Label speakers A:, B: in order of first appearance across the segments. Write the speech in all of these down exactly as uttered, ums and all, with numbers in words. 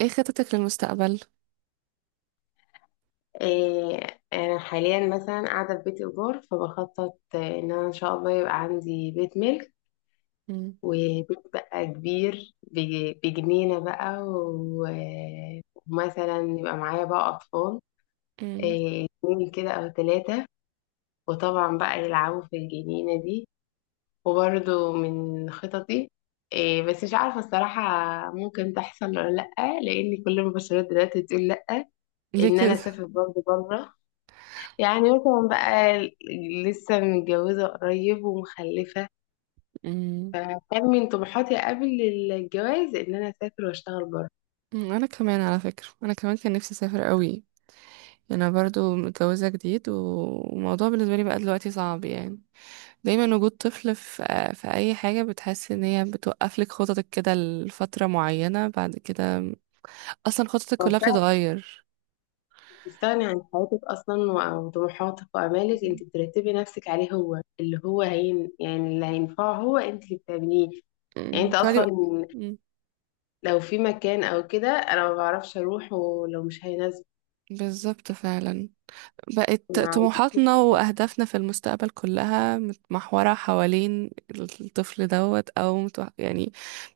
A: ايه خطتك للمستقبل؟
B: إيه، أنا حاليا مثلا قاعدة في بيت إيجار فبخطط آه، إن أنا إن شاء الله يبقى عندي بيت ملك
A: مم.
B: وبيت بقى كبير بج- بجنينة بقى و- ومثلا يبقى معايا بقى أطفال.
A: مم.
B: إيه، اتنين كده أو تلاتة، وطبعا بقى يلعبوا في الجنينة دي. وبرضو من خططي إيه، بس مش عارفة الصراحة ممكن تحصل ولا لأ. لأن كل المبشرات دلوقتي بتقول لأ.
A: ليه
B: إن أنا
A: كده؟
B: أسافر برضو بره، يعني مثلا بقى ل- لسه متجوزة قريب ومخلفة.
A: مم.
B: فكان من طموحاتي قبل الجواز إن أنا أسافر وأشتغل بره.
A: مم، انا كمان على فكرة انا كمان كان نفسي اسافر قوي يعني. انا برضو متجوزة جديد و- والموضوع بالنسبة لي بقى دلوقتي صعب يعني. دايما وجود طفل في في اي حاجة، بتحس ان هي بتوقف لك خططك كده لفترة معينة بعد كده. اصلا خططك كلها
B: ففعلا
A: بتتغير.
B: أنت بتستغني عن حياتك أصلا وعن طموحاتك وآمالك،
A: مم.
B: أنت بترتبي نفسك عليه هو، اللي هو هين يعني، اللي هينفعه هو أنت اللي بتعمليه. يعني
A: مم.
B: أنت
A: تقعدي بقى.
B: أصلا
A: مم.
B: لو في مكان أو كده أنا ما بعرفش أروح ولو مش هيناسبك.
A: بالظبط فعلا. بقت
B: مع
A: طموحاتنا وأهدافنا في المستقبل كلها متمحورة حوالين الطفل دوت أو متو... يعني.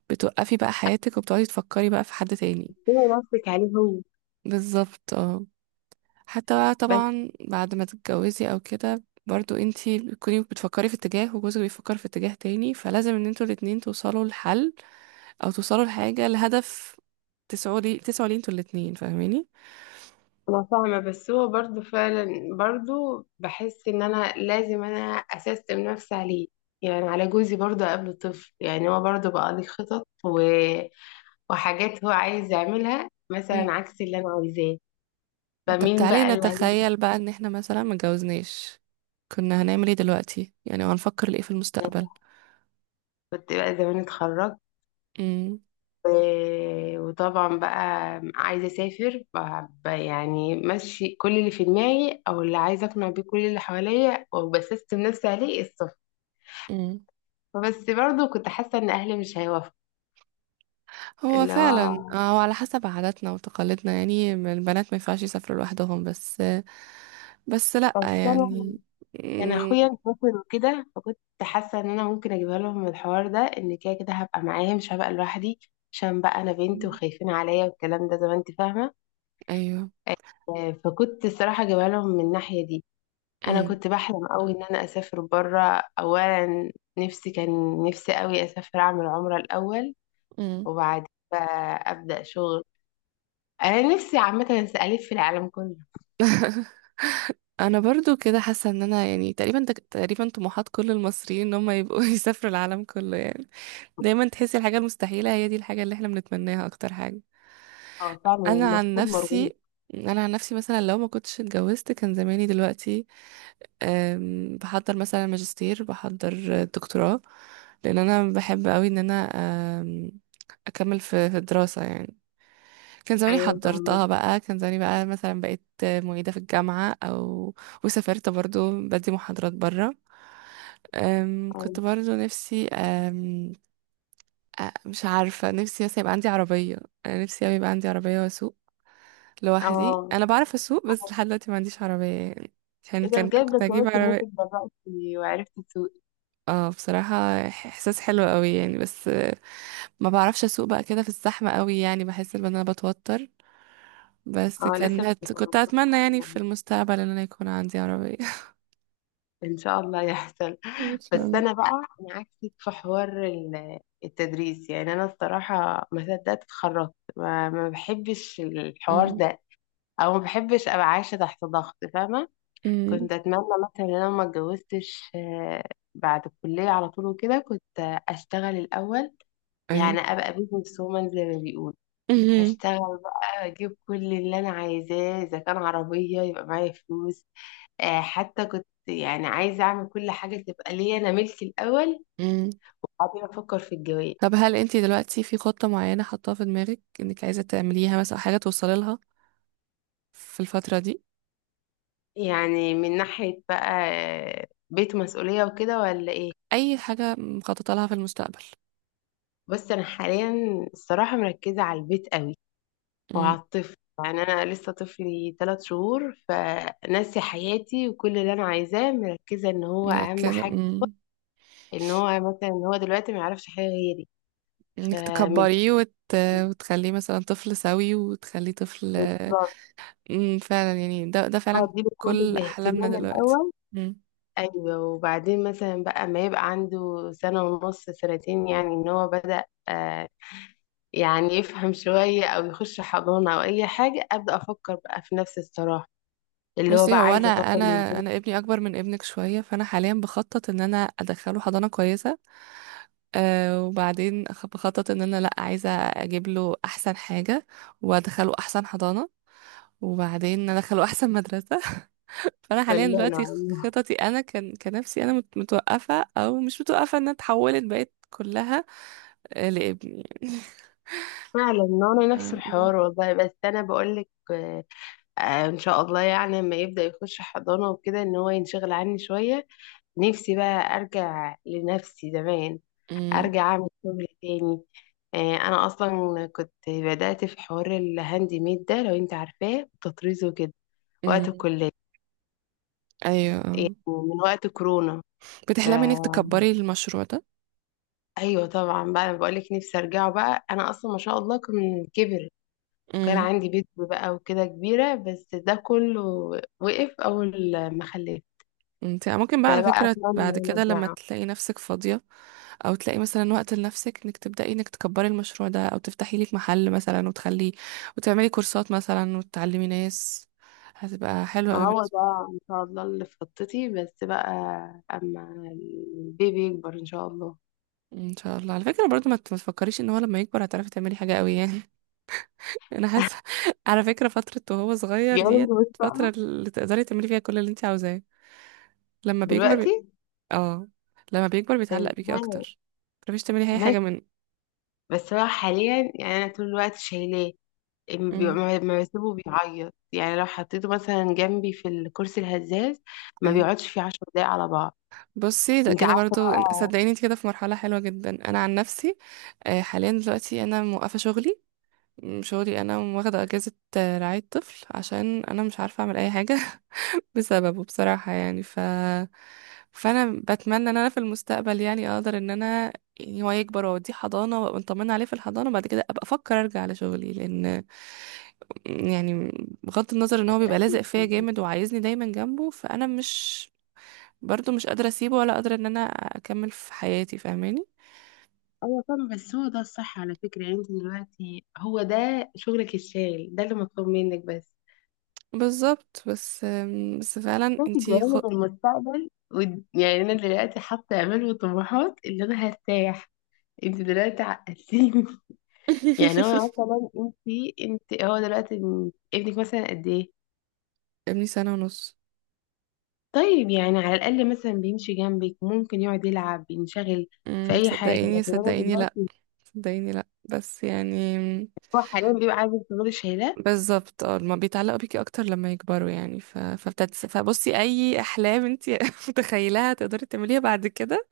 A: بتوقفي بقى حياتك وبتقعدي تفكري بقى في حد تاني.
B: بترتبي نفسك عليه هو.
A: بالظبط اه. حتى بقى
B: بس
A: طبعا بعد ما تتجوزي أو كده، برضو انتي بتكوني بتفكري في اتجاه وجوزك بيفكر في اتجاه تاني، فلازم ان انتوا الاتنين توصلوا لحل أو توصلوا لحاجة لهدف تسعوا لي تسعوا ليه انتوا الاتنين، فاهماني؟
B: انا فاهمه، بس هو برضو فعلا برضو بحس ان انا لازم انا اسستم نفسي عليه. يعني على جوزي برضو قبل طفل، يعني هو برضو بقى لي خطط و... وحاجات هو عايز يعملها مثلا عكس اللي انا عايزاه.
A: طب
B: فمين
A: تعالي
B: بقى اللي هي.
A: نتخيل بقى ان احنا مثلا متجوزناش، كنا هنعمل ايه دلوقتي؟ يعني هنفكر لايه في المستقبل؟
B: كنت بقى زمان اتخرجت
A: امم.
B: و- وطبعا بقى عايزه اسافر، ب- ب- يعني ماشي كل اللي في دماغي او اللي عايزه اقنع بيه كل اللي حواليا وبسستم نفسي عليه السفر.
A: امم.
B: فبس برضو كنت حاسه ان اهلي مش هيوافقوا.
A: هو
B: اللي
A: فعلا.
B: هو
A: آه، هو على حسب عاداتنا وتقاليدنا، يعني البنات ما ينفعش يسافروا لوحدهم بس. بس لا
B: بس انا
A: يعني.
B: كان اخويا
A: مم.
B: مسافر وكده، فكنت حاسه ان انا ممكن اجيبها لهم من الحوار ده، ان كده كده هبقى معاهم مش هبقى لوحدي، عشان بقى انا بنت وخايفين عليا والكلام ده زي ما انت فاهمه.
A: ايوه.
B: آه، فكنت الصراحه اجيبها لهم من الناحيه دي. انا
A: مم.
B: كنت بحلم قوي ان انا اسافر بره اولا. نفسي كان نفسي قوي اسافر اعمل عمره الاول.
A: مم.
B: وبعد بقى ابدا شغل. انا نفسي عامه الف في العالم كله.
A: انا برضو كده حاسه ان انا يعني تقريبا تقريبا طموحات كل المصريين ان هم يبقوا يسافروا العالم كله يعني. دايما تحسي الحاجه المستحيله هي دي الحاجه اللي احنا بنتمناها اكتر حاجه.
B: اه فعلا
A: انا عن
B: المفروض مرغوب.
A: نفسي، انا عن نفسي مثلا لو ما كنتش اتجوزت، كان زماني دلوقتي أم، بحضر مثلا ماجستير، بحضر دكتوراه، لان انا بحب قوي ان انا أم، اكمل في في الدراسه يعني. كان زماني
B: ايوه فاهمه.
A: حضرتها بقى، كان زماني بقى مثلا بقيت معيده في الجامعه او وسافرت برضو بدي محاضرات بره. أم، كنت
B: أيوة.
A: برضو نفسي. آه، مش عارفة نفسي بس يبقى عندي عربية. أنا نفسي أوي يبقى عندي عربية وأسوق لوحدي.
B: اه،
A: أنا بعرف أسوق بس لحد دلوقتي ما عنديش عربية يعني، عشان
B: إيه ده
A: كان
B: بجد
A: كنت هجيب
B: كويس إن أنت
A: عربية.
B: اتدربتي وعرفتي تسوقي.
A: اه بصراحة إح- إحساس حلو أوي يعني، بس آه، ما بعرفش أسوق بقى كده في الزحمة أوي، يعني بحس إن أنا بتوتر. بس
B: أه، لسه
A: كان
B: مش
A: هت... كنت أتمنى
B: متوقعة
A: يعني في
B: يعني.
A: المستقبل إن أنا يكون عندي عربية
B: إن شاء الله يحصل.
A: إن شاء
B: بس
A: الله.
B: أنا بقى، أنا عكسك في حوار ال- التدريس. يعني أنا الصراحة ما صدقت اتخرجت، ما, ما بحبش الحوار
A: أمم.
B: ده. أو ما بحبش أبقى عايشة تحت ضغط فاهمة.
A: أمم.
B: كنت أتمنى مثلا إن أنا ما اتجوزتش، آه، بعد الكلية على طول وكده كنت أشتغل الأول. يعني
A: أي.
B: أبقى بيزنس وومن زي ما بيقولوا. هشتغل بقى اجيب كل اللي انا عايزاه، اذا كان عربيه يبقى معايا فلوس. آه، حتى كنت يعني عايزه اعمل كل حاجه تبقى ليا انا ملكي الاول،
A: أمم.
B: وبعدين افكر في الجواز.
A: طب هل انتي دلوقتي في خطة معينة حاطاها في دماغك انك عايزة تعمليها مثلا، أو حاجة توصلي لها في الفترة دي؟
B: يعني من ناحيه بقى آه، بيت مسؤوليه وكده ولا ايه.
A: اي حاجة مخططة لها في المستقبل؟
B: بس انا حاليا الصراحه مركزه على البيت قوي،
A: مم.
B: وعلى الطفل. يعني انا لسه طفلي ثلاث شهور، فناسي حياتي وكل اللي انا عايزاه مركزه ان هو اهم
A: مركزة
B: حاجه.
A: مم.
B: ان هو مثلا ان هو دلوقتي ما يعرفش حاجه غيري،
A: انك
B: فمتضايقة.
A: تكبريه وت... وتخليه مثلا طفل سوي وتخليه طفل.
B: بالظبط،
A: مم. فعلا يعني ده ده فعلا
B: اديله كل
A: كل احلامنا
B: الاهتمام
A: دلوقتي.
B: الاول. ايوه، وبعدين مثلا بقى ما يبقى عنده سنه ونص سنتين، يعني ان هو بدأ آه يعني يفهم شويه او يخش حضانه او اي حاجه، ابدا افكر بقى في نفس الصراحه اللي هو
A: بصي
B: بقى
A: هو انا
B: عايزه اطور من
A: انا
B: ذاتي.
A: انا ابني اكبر من ابنك شويه، فانا حاليا بخطط ان انا ادخله حضانه كويسه. أه وبعدين أخ- بخطط ان انا لا عايزه اجيب له احسن حاجه وادخله احسن حضانه وبعدين ادخله احسن مدرسه فانا حاليا
B: كلنا
A: دلوقتي خ-
B: والله.
A: خططي انا كان كنفسي، انا مت- متوقفه او مش متوقفه، انها اتحولت بقت كلها آه، لابني
B: فعلا انا
A: يعني
B: نفس
A: أم-
B: الحوار والله. بس انا بقول لك آه آه، ان شاء الله يعني لما يبدا يخش حضانه وكده ان هو ينشغل عني شويه، نفسي بقى ارجع لنفسي زمان،
A: أم-
B: ارجع اعمل شغل تاني. آه، انا اصلا كنت بدأت في حوار الهاند ميد ده لو انت عارفاه، التطريز وكده، وقت
A: أم.
B: الكلية،
A: ايوه آه.
B: من وقت كورونا. ف
A: بتحلمي انك تكبري المشروع
B: ايوه طبعا بقى، بقول لك نفسي ارجعه بقى، انا اصلا ما شاء الله كان كبر. كان
A: ده؟
B: عندي بيت بقى وكده كبيرة، بس ده كله وقف اول ما خلفت.
A: انت ممكن بقى على
B: فبقى
A: فكرة بعد
B: اتمنى
A: كده لما
B: ارجعه.
A: تلاقي نفسك فاضية، او تلاقي مثلا وقت لنفسك، انك تبدأي انك تكبري المشروع ده او تفتحي لك محل مثلا وتخلي وتعملي كورسات مثلا وتعلمي ناس. هتبقى حلوة
B: ما
A: قوي
B: هو
A: بالنسبة-
B: ده ان شاء الله اللي في خطتي، بس بقى اما البيبي يكبر ان شاء الله.
A: ان شاء الله، على فكرة برضو ما ت- ما تفكريش ان هو لما يكبر هتعرفي تعملي حاجة قوي يعني انا حاسة على فكرة فترة وهو صغير،
B: جاله
A: ديت فترة اللي تقدري تعملي فيها كل اللي انت عاوزاه، لما بيكبر
B: دلوقتي
A: بي... اه لما بيكبر بيتعلق بيكي
B: تمام،
A: اكتر، متعرفيش تعملي اي حاجة
B: ماشي.
A: من.
B: بس هو حاليا يعني انا طول الوقت شايلاه. إم- بي- ما ما بسيبه بيعيط، يعني لو حطيته مثلا جنبي في الكرسي الهزاز ما
A: امم.
B: بيقعدش فيه عشر دقايق على بعض.
A: بصي ده
B: انت
A: كده
B: عارفه
A: برضو،
B: بقى.
A: صدقيني انت كده في مرحلة حلوة جدا. انا عن نفسي آه، حاليا دلوقتي انا موقفة شغلي، م- شغلي انا واخدة اجازة آه، رعاية طفل عشان انا مش عارفة اعمل اي حاجة بسببه بصراحة يعني. ف فانا بتمنى ان انا في المستقبل يعني اقدر ان انا، يعني هو يكبر واوديه حضانة وابقى مطمنة عليه في الحضانة، وبعد كده ابقى افكر ارجع لشغلي، لان يعني بغض النظر ان هو بيبقى لازق فيا جامد وعايزني دايما جنبه، فانا مش برضو مش قادرة اسيبه ولا قادرة ان انا اكمل في حياتي، فاهماني؟
B: ايوه طبعا بس هو ده الصح على فكره. يعني انت دلوقتي هو ده شغلك الشاغل، ده اللي مطلوب منك بس.
A: بالظبط بس أم، بس فعلا
B: انت
A: انتي خ...
B: جايه المستقبل ود- يعني انا دلوقتي حاطه امال وطموحات اللي انا هرتاح. انت دلوقتي عقلتيني. يعني هو مثلا انت انت هو دلوقتي ابنك مثلا قد ايه.
A: ابني سنة ونص.
B: طيب يعني على الاقل مثلا بيمشي جنبك ممكن يقعد يلعب بينشغل في
A: أم،
B: اي حاجه،
A: صدقيني
B: لكن انا
A: صدقيني لا،
B: دلوقتي
A: صدقيني لا بس يعني.
B: هو حاليا بيبقى عايز تفضلي شايلاه.
A: بالظبط اه ما بيتعلقوا بيكي اكتر لما يكبروا يعني، ف... فبتت... فبصي اي احلام انتي متخيلها تقدري تعمليها بعد كده.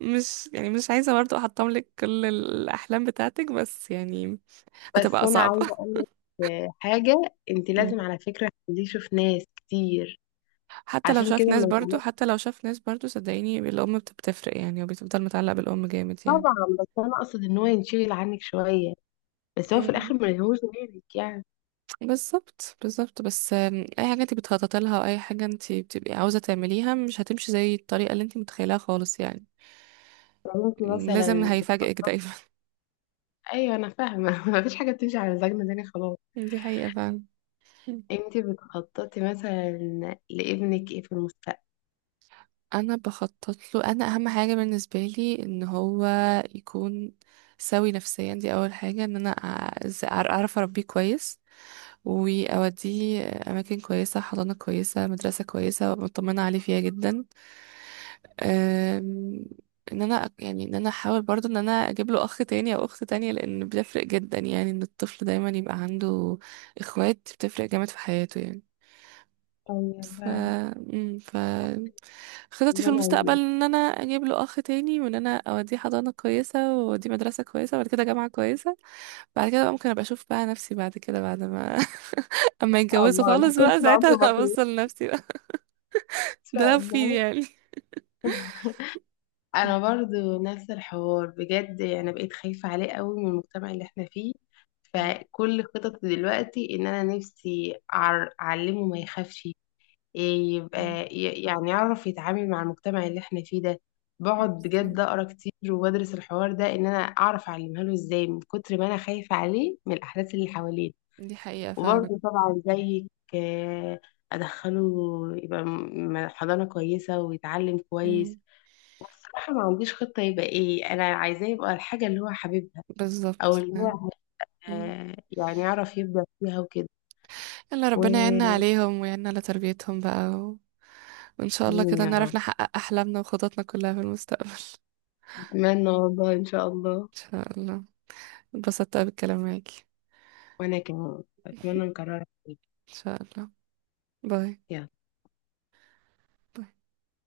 A: مش يعني مش عايزة برضو احطم لك كل الاحلام بتاعتك، بس يعني
B: بس
A: هتبقى
B: انا
A: صعبة.
B: عايزه اقول لك حاجه، انت لازم على فكره تخليه يشوف ناس كتير
A: حتى لو
B: عشان كده
A: شاف ناس
B: ما
A: برضو،
B: يتعلمش.
A: حتى لو شاف ناس برضو، صدقيني الأم بت- بتفرق يعني، وبتفضل متعلق بالأم جامد يعني.
B: طبعا بس انا اقصد ان هو ينشغل عنك شويه، بس هو في
A: مم.
B: الاخر ما يهوش غيرك يعني.
A: بالظبط بالظبط بس آم، أي حاجة انت بتخططي لها أو أي حاجة انت بتبقي عاوزة تعمليها مش هتمشي زي الطريقة اللي انت متخيلها خالص يعني.
B: لو انت
A: م، لازم
B: مثلا
A: هيفاجئك دايما
B: ايوه انا فاهمه مفيش حاجه بتمشي على مزاجنا تاني خلاص.
A: دي حقيقة فعلا. مم.
B: انتي بتخططي مثلا لابنك ايه في المستقبل.
A: أنا بخطط له، أنا أهم حاجة بالنسبة لي إن هو يكون سوي نفسيا. دي أول حاجة، إن أنا أع- أعرف أربيه كويس، وأوديه أماكن كويسة، حضانة كويسة، مدرسة كويسة، وأبقى مطمنة عليه فيها جدا. أم، إن أنا أك- يعني إن أنا أحاول برضو إن أنا أجيب له أخ تاني أو أخت تانية، لأن بيفرق جدا يعني إن الطفل دايما يبقى عنده إخوات، بتفرق جامد في حياته يعني.
B: ايوه
A: ف...
B: فعلا.
A: أم، ف خططي
B: اللي
A: في
B: انا عايزاه
A: المستقبل
B: ان
A: ان انا اجيب له اخ تاني، وان انا اوديه حضانه كويسه واوديه مدرسه كويسه وبعد كده جامعه كويسه، بعد كده بقى ممكن ابقى اشوف بقى نفسي بعد كده، بعد ما اما
B: شاء
A: يتجوزوا
B: الله. انا
A: خالص
B: كنت
A: بقى،
B: العمر
A: ساعتها
B: بطيء ان
A: هبص لنفسي بقى، ده
B: شاء
A: لو في
B: الله
A: يعني.
B: انا برضو نفس الحوار بجد، يعني بقيت خايفة عليه قوي من المجتمع اللي احنا فيه.
A: مم.
B: فكل خططي دلوقتي ان انا نفسي أعر- اعلمه ما يخافش. إيه
A: مم.
B: يبقى ي- يعني يعرف يتعامل مع المجتمع اللي احنا فيه ده. بقعد بجد
A: بالظبط.
B: اقرا كتير وبدرس الحوار ده ان انا اعرف اعلمها له ازاي، من كتر ما انا خايفة عليه من الاحداث اللي حواليه.
A: دي حقيقة فعلا.
B: وبرضه طبعا زيك، آه، أدخله يبقى م- حضانة كويسة ويتعلم كويس.
A: مم.
B: والصراحة ما عنديش خطة يبقى إيه أنا عايزاه، يبقى الحاجة اللي هو حاببها
A: بالظبط
B: أو اللي
A: فعلا.
B: هو
A: مم.
B: آه، يعني يعرف يبدع فيها وكده.
A: يلا ربنا يعيننا
B: وآمين
A: عليهم ويعيننا على تربيتهم بقى و... وإن شاء الله كده
B: يا
A: نعرف
B: رب.
A: نحقق أحلامنا وخططنا كلها في المستقبل
B: أتمنى والله إن شاء الله.
A: إن شاء الله. اتبسطت أوي بالكلام معاكي
B: وأنا كمان أتمنى نكررها تاني.
A: إن شاء الله. باي.
B: يلا
A: باي.